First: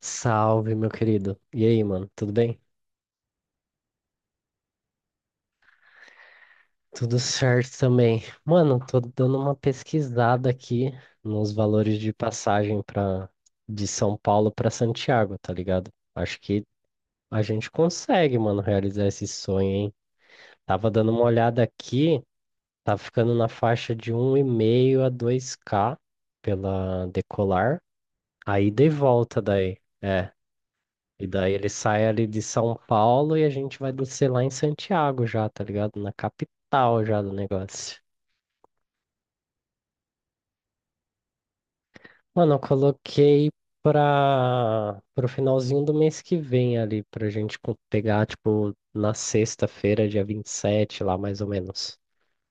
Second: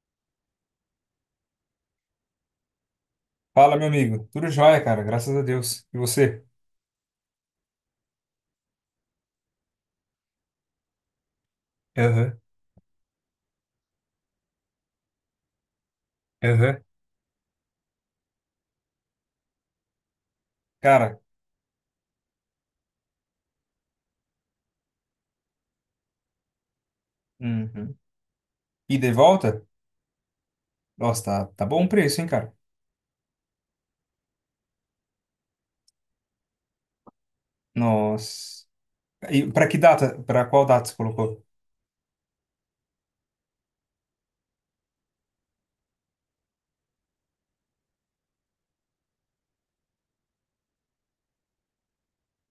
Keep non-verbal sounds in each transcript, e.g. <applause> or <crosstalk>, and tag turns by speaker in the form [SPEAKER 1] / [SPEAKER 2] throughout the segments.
[SPEAKER 1] Salve, meu querido. E aí, mano? Tudo bem?
[SPEAKER 2] Fala, meu amigo. Tudo jóia, cara. Graças a Deus. E você?
[SPEAKER 1] Tudo certo também. Mano, tô dando uma pesquisada aqui nos valores de
[SPEAKER 2] Aham,
[SPEAKER 1] passagem para de São Paulo para Santiago, tá ligado? Acho que
[SPEAKER 2] aham.
[SPEAKER 1] a gente consegue, mano, realizar esse sonho, hein? Tava dando
[SPEAKER 2] Cara,
[SPEAKER 1] uma olhada aqui, tá ficando na faixa de um e meio a dois k pela Decolar.
[SPEAKER 2] uhum.
[SPEAKER 1] Aí de
[SPEAKER 2] Ida e de
[SPEAKER 1] volta
[SPEAKER 2] volta?
[SPEAKER 1] daí. É.
[SPEAKER 2] Nossa,
[SPEAKER 1] E
[SPEAKER 2] tá,
[SPEAKER 1] daí
[SPEAKER 2] tá
[SPEAKER 1] ele
[SPEAKER 2] bom o
[SPEAKER 1] sai
[SPEAKER 2] preço,
[SPEAKER 1] ali
[SPEAKER 2] hein,
[SPEAKER 1] de
[SPEAKER 2] cara?
[SPEAKER 1] São Paulo e a gente vai descer lá em Santiago já, tá ligado? Na capital já do negócio.
[SPEAKER 2] Nossa. E pra que data? Pra qual data você colocou?
[SPEAKER 1] Mano, eu coloquei para pro finalzinho do mês que vem ali, pra gente pegar, tipo, na sexta-feira, dia 27 lá mais ou menos.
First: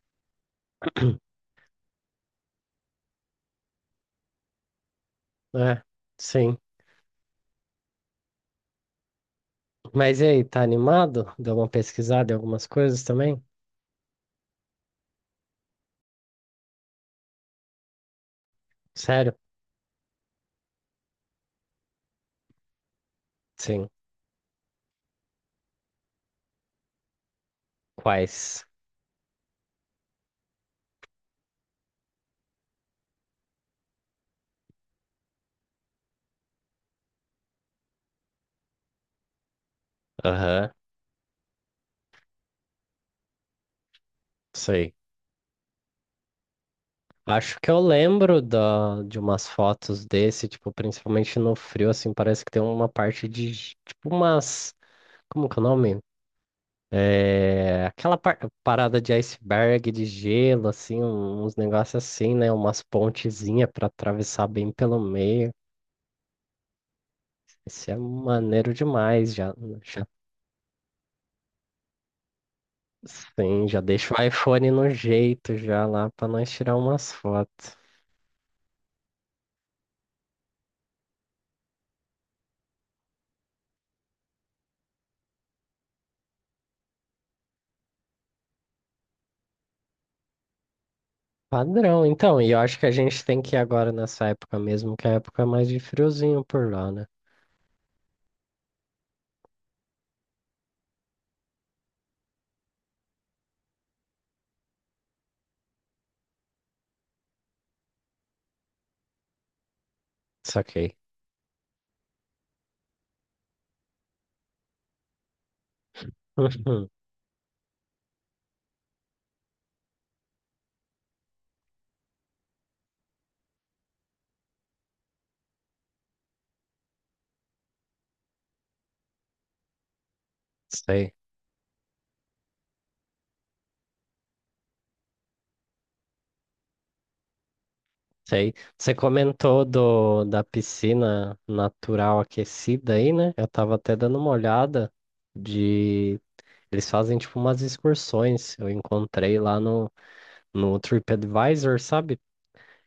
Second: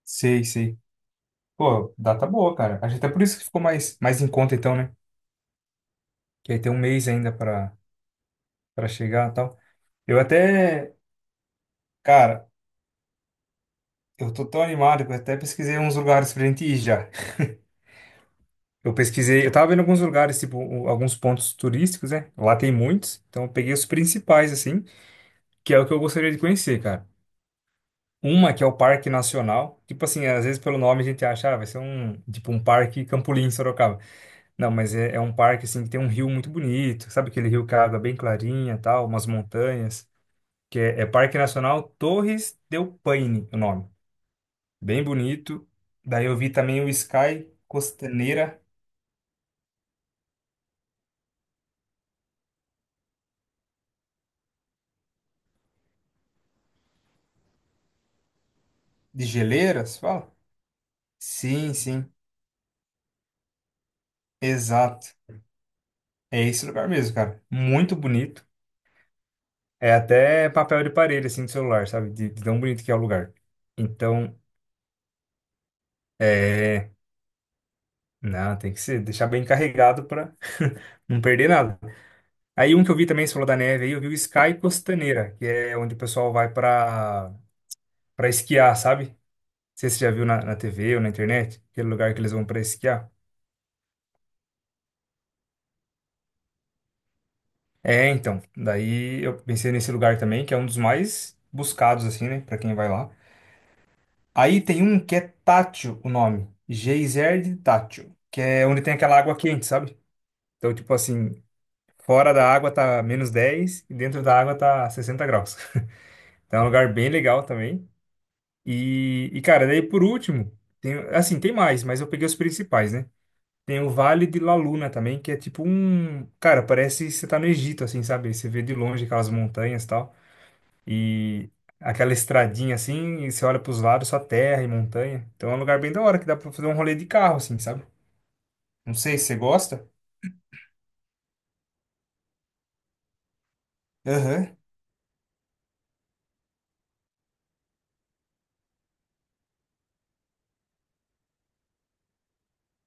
[SPEAKER 2] Sei, sei.
[SPEAKER 1] <clears throat>
[SPEAKER 2] Pô, data boa, cara. Acho até por isso que ficou mais em conta, então, né?
[SPEAKER 1] É,
[SPEAKER 2] Que
[SPEAKER 1] sim.
[SPEAKER 2] aí tem um mês ainda pra chegar e tal. Eu
[SPEAKER 1] Mas e aí, tá
[SPEAKER 2] até,
[SPEAKER 1] animado? Deu uma pesquisada em
[SPEAKER 2] cara,
[SPEAKER 1] algumas coisas também?
[SPEAKER 2] eu tô tão animado que eu até pesquisei uns lugares pra gente ir já. Eu
[SPEAKER 1] Sério?
[SPEAKER 2] pesquisei, eu tava vendo alguns lugares, tipo, alguns pontos turísticos, né? Lá tem muitos, então eu peguei os
[SPEAKER 1] Sim.
[SPEAKER 2] principais, assim, que é o que eu gostaria de conhecer, cara. Uma que
[SPEAKER 1] Quais?
[SPEAKER 2] é o Parque Nacional, tipo assim, às vezes pelo nome a gente acha, ah, vai ser um, tipo, um parque Campolim, Sorocaba. Não, mas é um parque, assim, que tem um rio muito bonito, sabe aquele rio com a água é bem clarinha, tal, umas montanhas,
[SPEAKER 1] Aham,
[SPEAKER 2] que é Parque Nacional Torres del Paine, o nome.
[SPEAKER 1] sei.
[SPEAKER 2] Bem bonito. Daí eu vi também o Sky
[SPEAKER 1] Acho que eu lembro
[SPEAKER 2] Costaneira
[SPEAKER 1] da, de umas fotos desse, tipo, principalmente no frio, assim, parece que tem uma parte de, tipo, umas, como que é o nome? É, aquela parada de
[SPEAKER 2] de
[SPEAKER 1] iceberg,
[SPEAKER 2] Geleiras,
[SPEAKER 1] de
[SPEAKER 2] fala?
[SPEAKER 1] gelo, assim, uns
[SPEAKER 2] Sim,
[SPEAKER 1] negócios
[SPEAKER 2] sim.
[SPEAKER 1] assim, né? Umas pontezinhas pra atravessar bem pelo
[SPEAKER 2] Exato.
[SPEAKER 1] meio.
[SPEAKER 2] É esse lugar mesmo, cara.
[SPEAKER 1] Isso é
[SPEAKER 2] Muito bonito.
[SPEAKER 1] maneiro demais. Já,
[SPEAKER 2] É
[SPEAKER 1] já,
[SPEAKER 2] até papel de parede, assim, de celular, sabe? De tão bonito que é o lugar.
[SPEAKER 1] sim, já deixa o
[SPEAKER 2] Então,
[SPEAKER 1] iPhone no jeito já lá pra nós tirar
[SPEAKER 2] é.
[SPEAKER 1] umas fotos.
[SPEAKER 2] Não, tem que ser, deixar bem carregado pra <laughs> não perder nada. Aí um que eu vi também, você falou da neve aí, eu vi o Sky Costaneira, que é onde o pessoal vai pra esquiar, sabe? Não sei se você já viu na TV ou na internet, aquele
[SPEAKER 1] Padrão,
[SPEAKER 2] lugar que eles
[SPEAKER 1] então,
[SPEAKER 2] vão
[SPEAKER 1] e eu
[SPEAKER 2] pra
[SPEAKER 1] acho que a
[SPEAKER 2] esquiar.
[SPEAKER 1] gente tem que ir agora nessa época mesmo, que é a época é mais de friozinho por lá, né?
[SPEAKER 2] É, então, daí eu pensei nesse lugar também, que é um dos mais buscados, assim, né, pra quem vai lá. Aí tem um que é tátil, o nome. Geyser de tátil. Que é onde tem aquela água quente, sabe? Então, tipo
[SPEAKER 1] Saquei.
[SPEAKER 2] assim, fora da água tá -10 e dentro da água tá 60 graus. <laughs> Então é um
[SPEAKER 1] Uhum.
[SPEAKER 2] lugar bem legal também. E cara, daí por último, tem, assim, tem mais, mas eu peguei os principais, né? Tem o Vale de La Luna também, que é tipo um. Cara, parece que você tá no Egito, assim, sabe? Você vê de longe aquelas montanhas e tal.
[SPEAKER 1] <laughs> Sei,
[SPEAKER 2] E aquela estradinha assim, e você olha pros lados, só terra e montanha. Então é um lugar bem da hora que dá pra fazer um rolê de carro, assim, sabe?
[SPEAKER 1] sei. Você
[SPEAKER 2] Não sei se você
[SPEAKER 1] comentou
[SPEAKER 2] gosta.
[SPEAKER 1] do, da piscina natural aquecida aí, né? Eu tava até dando uma
[SPEAKER 2] Aham.
[SPEAKER 1] olhada de. Eles fazem tipo umas excursões. Eu encontrei lá no TripAdvisor, sabe?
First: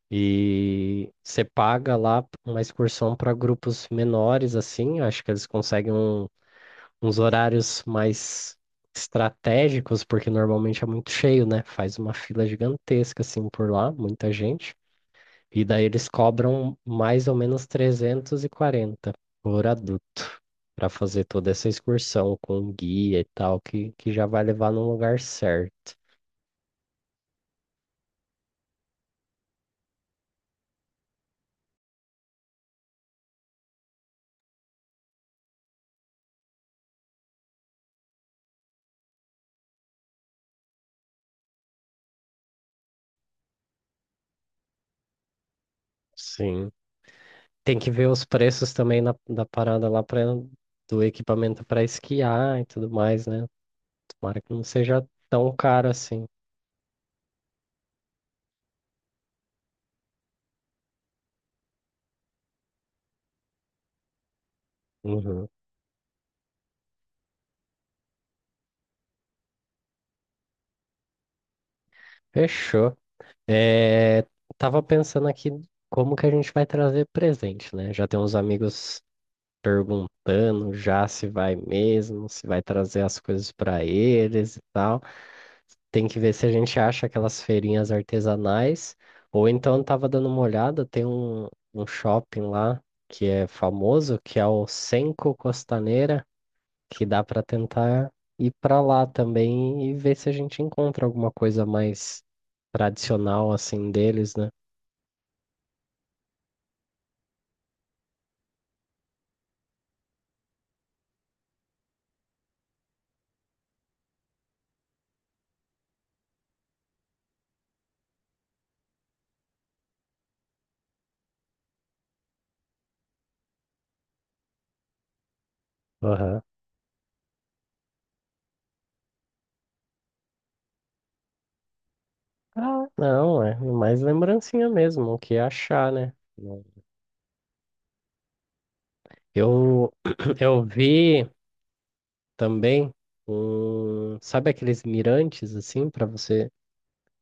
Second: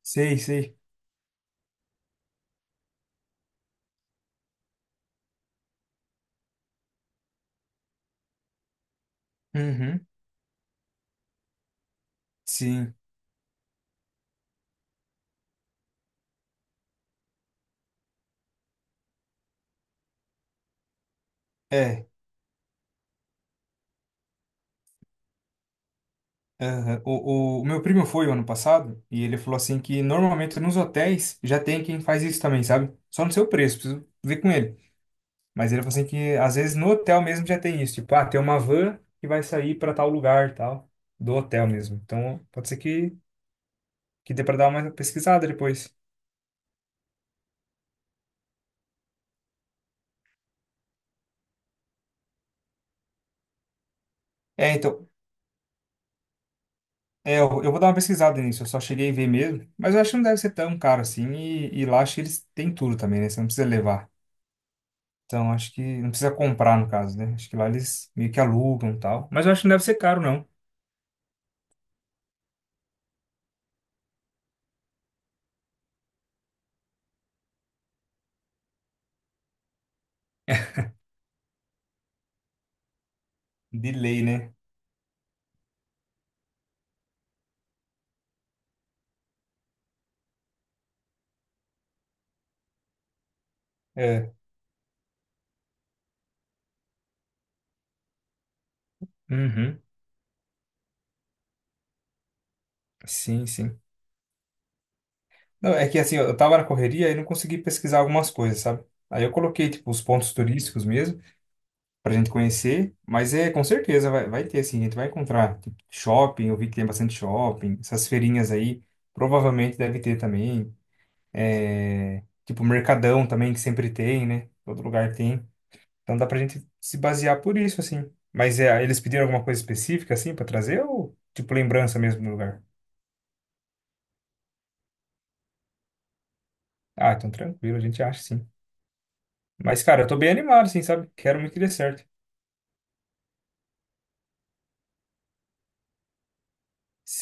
[SPEAKER 2] Sei, sei.
[SPEAKER 1] E você paga lá uma excursão para grupos menores, assim. Acho que eles conseguem uns horários mais estratégicos,
[SPEAKER 2] Uhum.
[SPEAKER 1] porque normalmente é muito cheio, né? Faz uma fila
[SPEAKER 2] Sim.
[SPEAKER 1] gigantesca assim por lá, muita gente. E daí eles cobram mais ou menos 340 por adulto para fazer toda essa
[SPEAKER 2] É.
[SPEAKER 1] excursão com guia e tal, que já vai levar no lugar certo.
[SPEAKER 2] Aham. O meu primo foi o ano passado e ele falou assim que normalmente nos hotéis já tem quem faz isso também, sabe? Só no seu preço, preciso ver com ele. Mas ele falou assim que às vezes no hotel mesmo já tem isso, tipo, ah, tem uma van que vai sair para tal lugar, e tal, do hotel mesmo. Então pode ser que dê para dar uma pesquisada depois.
[SPEAKER 1] Sim. Tem que ver os preços também da parada lá pra, do equipamento para esquiar e tudo mais, né? Tomara que não
[SPEAKER 2] É,
[SPEAKER 1] seja
[SPEAKER 2] então,
[SPEAKER 1] tão caro assim.
[SPEAKER 2] é, eu vou dar uma pesquisada nisso, eu só cheguei a ver mesmo, mas eu acho que não deve ser tão caro assim, e lá acho que eles têm tudo também, né? Você não precisa levar.
[SPEAKER 1] Uhum.
[SPEAKER 2] Então, acho que não precisa comprar, no caso, né? Acho que lá eles meio que alugam e tal. Mas eu acho que não deve ser caro, não.
[SPEAKER 1] Fechou. É, tava pensando aqui como que a gente vai trazer presente, né? Já tem uns amigos perguntando já se vai mesmo, se vai trazer as coisas para
[SPEAKER 2] De lei, né?
[SPEAKER 1] eles e tal. Tem que ver se a gente acha aquelas feirinhas artesanais. Ou então eu tava dando uma olhada, tem um shopping lá que é famoso,
[SPEAKER 2] É.
[SPEAKER 1] que é o Senco Costaneira, que dá para tentar ir para lá
[SPEAKER 2] Uhum.
[SPEAKER 1] também e ver se a gente encontra alguma coisa mais
[SPEAKER 2] Sim,
[SPEAKER 1] tradicional
[SPEAKER 2] sim.
[SPEAKER 1] assim deles, né?
[SPEAKER 2] Não, é que assim, eu tava na correria e não consegui pesquisar algumas coisas, sabe? Aí eu coloquei, tipo, os pontos turísticos mesmo, pra gente conhecer, mas é com certeza vai ter, assim, a gente vai encontrar tipo, shopping, eu vi que tem bastante shopping, essas feirinhas aí, provavelmente deve ter também, é, tipo mercadão também, que sempre tem, né? Todo lugar tem. Então dá pra
[SPEAKER 1] Aham.
[SPEAKER 2] gente se basear por isso, assim. Mas é, eles pediram alguma coisa específica, assim, pra trazer ou, tipo, lembrança mesmo do lugar?
[SPEAKER 1] Ah, não, é mais lembrancinha mesmo, o que achar, né? Não.
[SPEAKER 2] Ah, então tranquilo, a gente acha, sim. Mas,
[SPEAKER 1] Eu,
[SPEAKER 2] cara, eu tô bem
[SPEAKER 1] <clears throat> eu
[SPEAKER 2] animado, assim, sabe?
[SPEAKER 1] vi
[SPEAKER 2] Quero muito que dê certo.
[SPEAKER 1] também um, sabe aqueles mirantes assim, para você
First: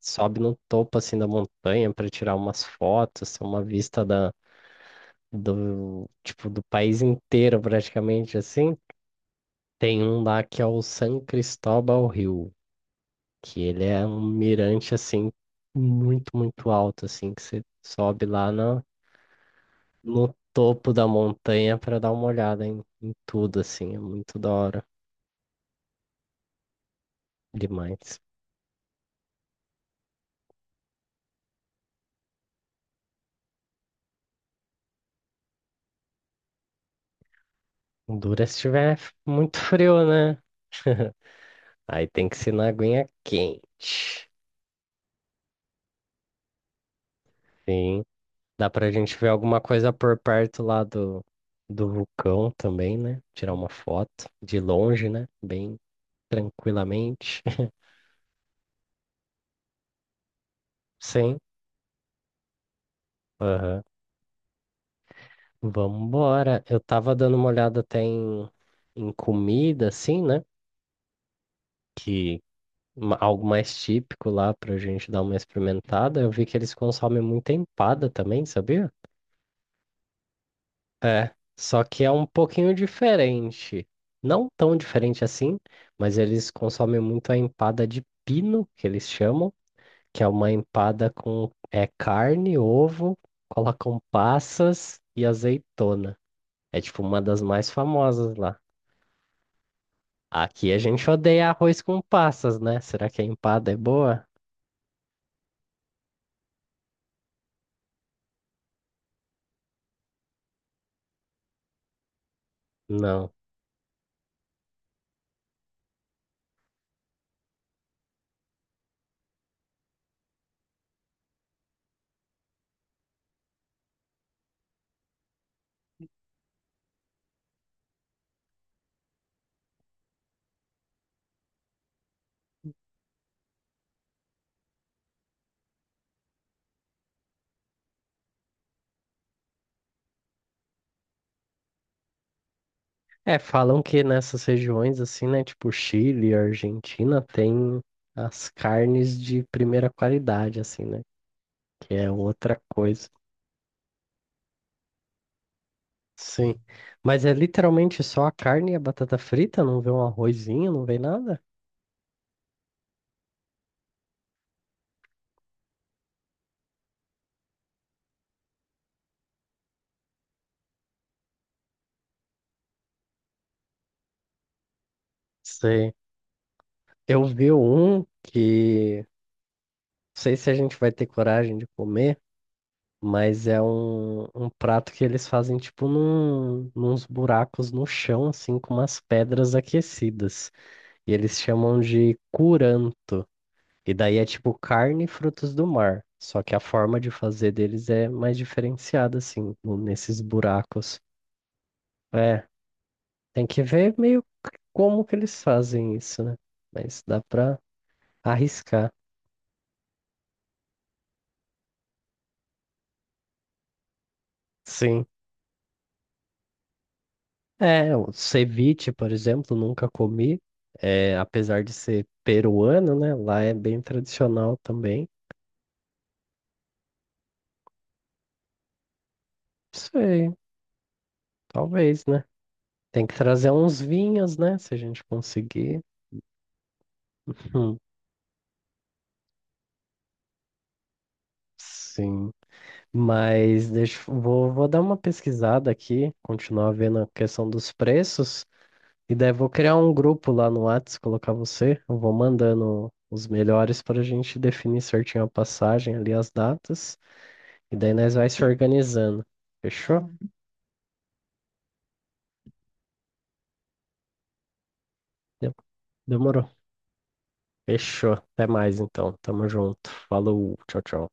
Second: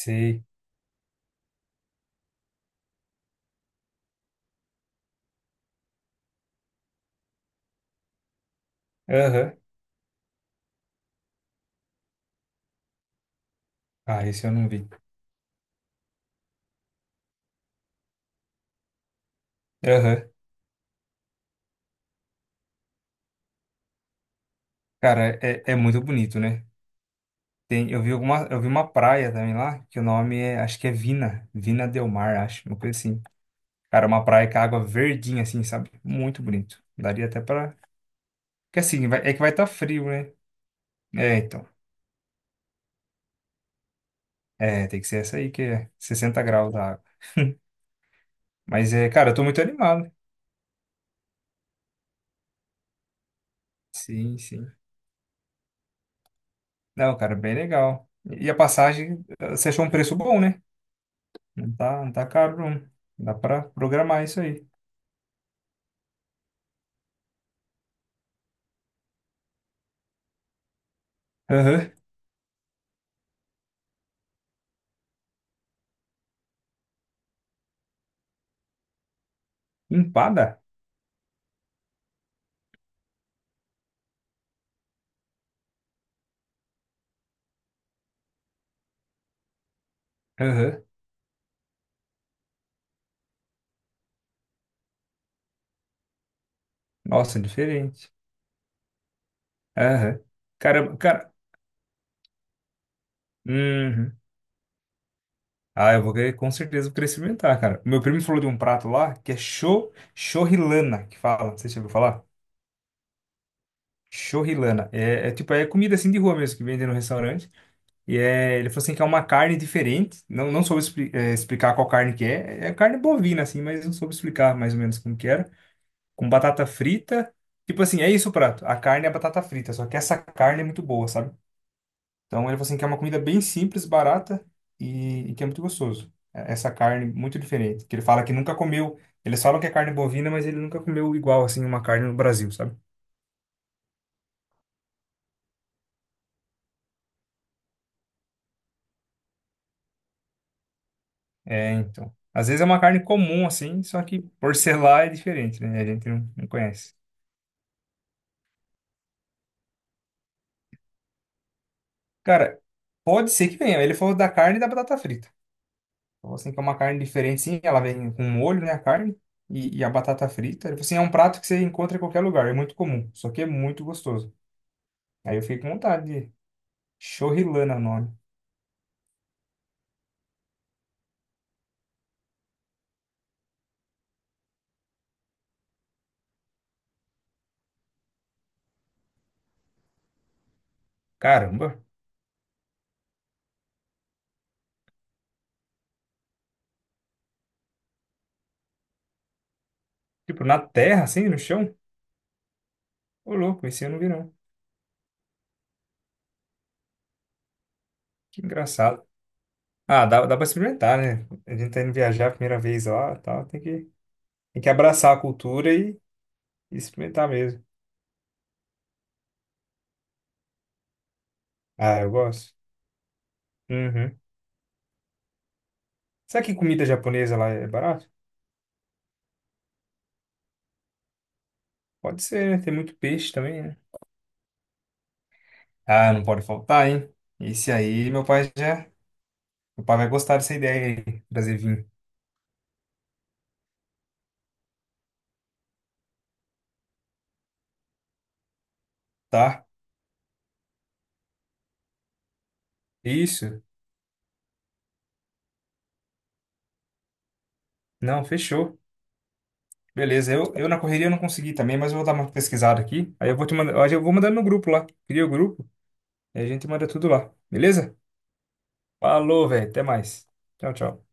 [SPEAKER 1] sobe no topo assim da montanha para tirar umas fotos, ter uma vista do, tipo, do país inteiro praticamente assim.
[SPEAKER 2] Aham.
[SPEAKER 1] Tem um lá que é o San Cristóbal Hill, que ele é um
[SPEAKER 2] Ah, esse eu não vi.
[SPEAKER 1] mirante assim muito, muito alto assim, que você sobe lá
[SPEAKER 2] Aham.
[SPEAKER 1] no topo da montanha pra dar uma olhada em tudo, assim. É muito da hora
[SPEAKER 2] Cara, é muito bonito, né? Tem, eu vi
[SPEAKER 1] demais.
[SPEAKER 2] alguma, eu vi uma praia também lá, que o nome é, acho que é Vina Del Mar, acho, uma coisa assim. Cara, uma praia com a água verdinha assim, sabe? Muito bonito. Daria até pra.
[SPEAKER 1] O Dura é se
[SPEAKER 2] Porque
[SPEAKER 1] tiver
[SPEAKER 2] assim, é que vai
[SPEAKER 1] muito
[SPEAKER 2] estar
[SPEAKER 1] frio,
[SPEAKER 2] frio, né?
[SPEAKER 1] né?
[SPEAKER 2] É, então.
[SPEAKER 1] Aí tem que ser na aguinha quente.
[SPEAKER 2] É, tem que ser essa aí que é 60 graus da água.
[SPEAKER 1] Sim. Dá pra
[SPEAKER 2] Mas é,
[SPEAKER 1] gente ver
[SPEAKER 2] cara, eu tô
[SPEAKER 1] alguma
[SPEAKER 2] muito
[SPEAKER 1] coisa
[SPEAKER 2] animado.
[SPEAKER 1] por perto lá do vulcão também, né? Tirar uma foto
[SPEAKER 2] Sim,
[SPEAKER 1] de
[SPEAKER 2] sim.
[SPEAKER 1] longe, né? Bem
[SPEAKER 2] Não, cara,
[SPEAKER 1] tranquilamente.
[SPEAKER 2] bem
[SPEAKER 1] <laughs>
[SPEAKER 2] legal. E a passagem, você achou um preço bom, né?
[SPEAKER 1] Sim.
[SPEAKER 2] Não tá, não tá caro, não. Dá pra
[SPEAKER 1] Aham.
[SPEAKER 2] programar isso aí.
[SPEAKER 1] Vambora. Eu tava dando uma olhada até em comida, assim, né?
[SPEAKER 2] Aham.
[SPEAKER 1] Que, algo mais típico lá pra gente dar uma experimentada. Eu vi que eles consomem muita empada também, sabia?
[SPEAKER 2] Empada?
[SPEAKER 1] É, só que é um pouquinho diferente. Não tão diferente assim, mas eles consomem muito a empada de pino, que eles chamam, que é uma
[SPEAKER 2] Aham.
[SPEAKER 1] empada com é carne, ovo, colocam passas e azeitona. É tipo uma
[SPEAKER 2] Nossa,
[SPEAKER 1] das mais
[SPEAKER 2] diferente.
[SPEAKER 1] famosas lá.
[SPEAKER 2] Aham.
[SPEAKER 1] Aqui a
[SPEAKER 2] Cara,
[SPEAKER 1] gente
[SPEAKER 2] cara,
[SPEAKER 1] odeia arroz com passas, né? Será que a empada é
[SPEAKER 2] uhum.
[SPEAKER 1] boa?
[SPEAKER 2] Ah, eu vou querer, com certeza, vou querer experimentar, cara. Meu primo falou de um prato lá que é chorrilana, que fala. Não sei se você já ouviu falar?
[SPEAKER 1] Não.
[SPEAKER 2] Chorrilana. É tipo, é comida assim de rua mesmo, que vende no restaurante. E é, ele falou assim que é uma carne diferente. Não, não soube explicar qual carne que é. É carne bovina, assim, mas não soube explicar mais ou menos como que era. Com batata frita. Tipo assim, é isso o prato. A carne é batata frita, só que essa carne é muito boa, sabe? Então ele falou assim que é uma comida bem simples, barata e que é muito gostoso. Essa carne muito diferente. Que ele fala que nunca comeu. Eles falam que é carne bovina, mas ele nunca comeu igual assim uma carne no Brasil, sabe?
[SPEAKER 1] É, falam que nessas regiões, assim, né, tipo Chile, e Argentina, tem as carnes de primeira qualidade, assim, né,
[SPEAKER 2] É,
[SPEAKER 1] que é
[SPEAKER 2] então. Às
[SPEAKER 1] outra
[SPEAKER 2] vezes é uma carne
[SPEAKER 1] coisa.
[SPEAKER 2] comum assim, só que por ser lá é diferente, né? A gente não, não
[SPEAKER 1] Sim,
[SPEAKER 2] conhece.
[SPEAKER 1] mas é literalmente só a carne e a batata frita, não vê um arrozinho, não vê nada?
[SPEAKER 2] Cara, pode ser que venha. Ele falou da carne e da batata frita. Falou assim que é uma carne diferente, sim. Ela vem com molho, né? A carne e a batata frita. Ele falou assim, é um prato que você encontra em qualquer lugar. É muito comum, só que é muito gostoso. Aí eu fiquei com
[SPEAKER 1] Sei.
[SPEAKER 2] vontade.
[SPEAKER 1] Eu vi
[SPEAKER 2] Chorrilana é o
[SPEAKER 1] um
[SPEAKER 2] nome.
[SPEAKER 1] que, não sei se a gente vai ter coragem de comer, mas é um prato que eles fazem, tipo, nos buracos no chão, assim, com umas pedras aquecidas. E eles
[SPEAKER 2] Caramba.
[SPEAKER 1] chamam de curanto. E daí é tipo carne e frutos do mar. Só que a forma de fazer deles é mais diferenciada, assim, nesses
[SPEAKER 2] Tipo, na
[SPEAKER 1] buracos.
[SPEAKER 2] terra, assim, no chão?
[SPEAKER 1] É,
[SPEAKER 2] Ô,
[SPEAKER 1] tem que
[SPEAKER 2] louco, esse eu
[SPEAKER 1] ver
[SPEAKER 2] não vi,
[SPEAKER 1] meio
[SPEAKER 2] não.
[SPEAKER 1] como que eles fazem isso, né? Mas dá pra
[SPEAKER 2] Que
[SPEAKER 1] arriscar.
[SPEAKER 2] engraçado. Ah, dá pra experimentar, né? A gente tá indo viajar a primeira vez lá e tal. Tem que
[SPEAKER 1] Sim.
[SPEAKER 2] abraçar a cultura e experimentar mesmo.
[SPEAKER 1] É, o ceviche, por exemplo, nunca comi. É, apesar de
[SPEAKER 2] Ah,
[SPEAKER 1] ser
[SPEAKER 2] eu gosto.
[SPEAKER 1] peruano, né? Lá é bem
[SPEAKER 2] Uhum.
[SPEAKER 1] tradicional também.
[SPEAKER 2] Será que comida japonesa lá é barato?
[SPEAKER 1] Sei, talvez, né?
[SPEAKER 2] Pode ser, né? Tem muito
[SPEAKER 1] Tem que
[SPEAKER 2] peixe
[SPEAKER 1] trazer
[SPEAKER 2] também, né?
[SPEAKER 1] uns vinhos, né? Se a gente conseguir.
[SPEAKER 2] Ah, não pode faltar, hein? Esse
[SPEAKER 1] <laughs>
[SPEAKER 2] aí, meu pai já. Meu pai vai gostar dessa ideia aí. Trazer vinho,
[SPEAKER 1] Sim, mas deixa, vou, vou dar uma pesquisada aqui, continuar vendo a questão dos preços, e daí vou
[SPEAKER 2] tá?
[SPEAKER 1] criar um grupo lá no Whats, colocar você, eu vou mandando os
[SPEAKER 2] Isso.
[SPEAKER 1] melhores para a gente definir certinho a passagem ali, as datas, e daí nós
[SPEAKER 2] Não,
[SPEAKER 1] vai se
[SPEAKER 2] fechou.
[SPEAKER 1] organizando. Fechou? Hum.
[SPEAKER 2] Beleza, eu na correria não consegui também, mas eu vou dar uma pesquisada aqui. Aí eu vou te mandar, aí eu vou mandando no grupo lá. Cria o
[SPEAKER 1] De-
[SPEAKER 2] grupo e a
[SPEAKER 1] Demorou.
[SPEAKER 2] gente manda tudo lá. Beleza?
[SPEAKER 1] Fechou. Até mais então. Tamo
[SPEAKER 2] Falou, velho. Até
[SPEAKER 1] junto.
[SPEAKER 2] mais.
[SPEAKER 1] Falou.
[SPEAKER 2] Tchau,
[SPEAKER 1] Tchau,
[SPEAKER 2] tchau.
[SPEAKER 1] tchau.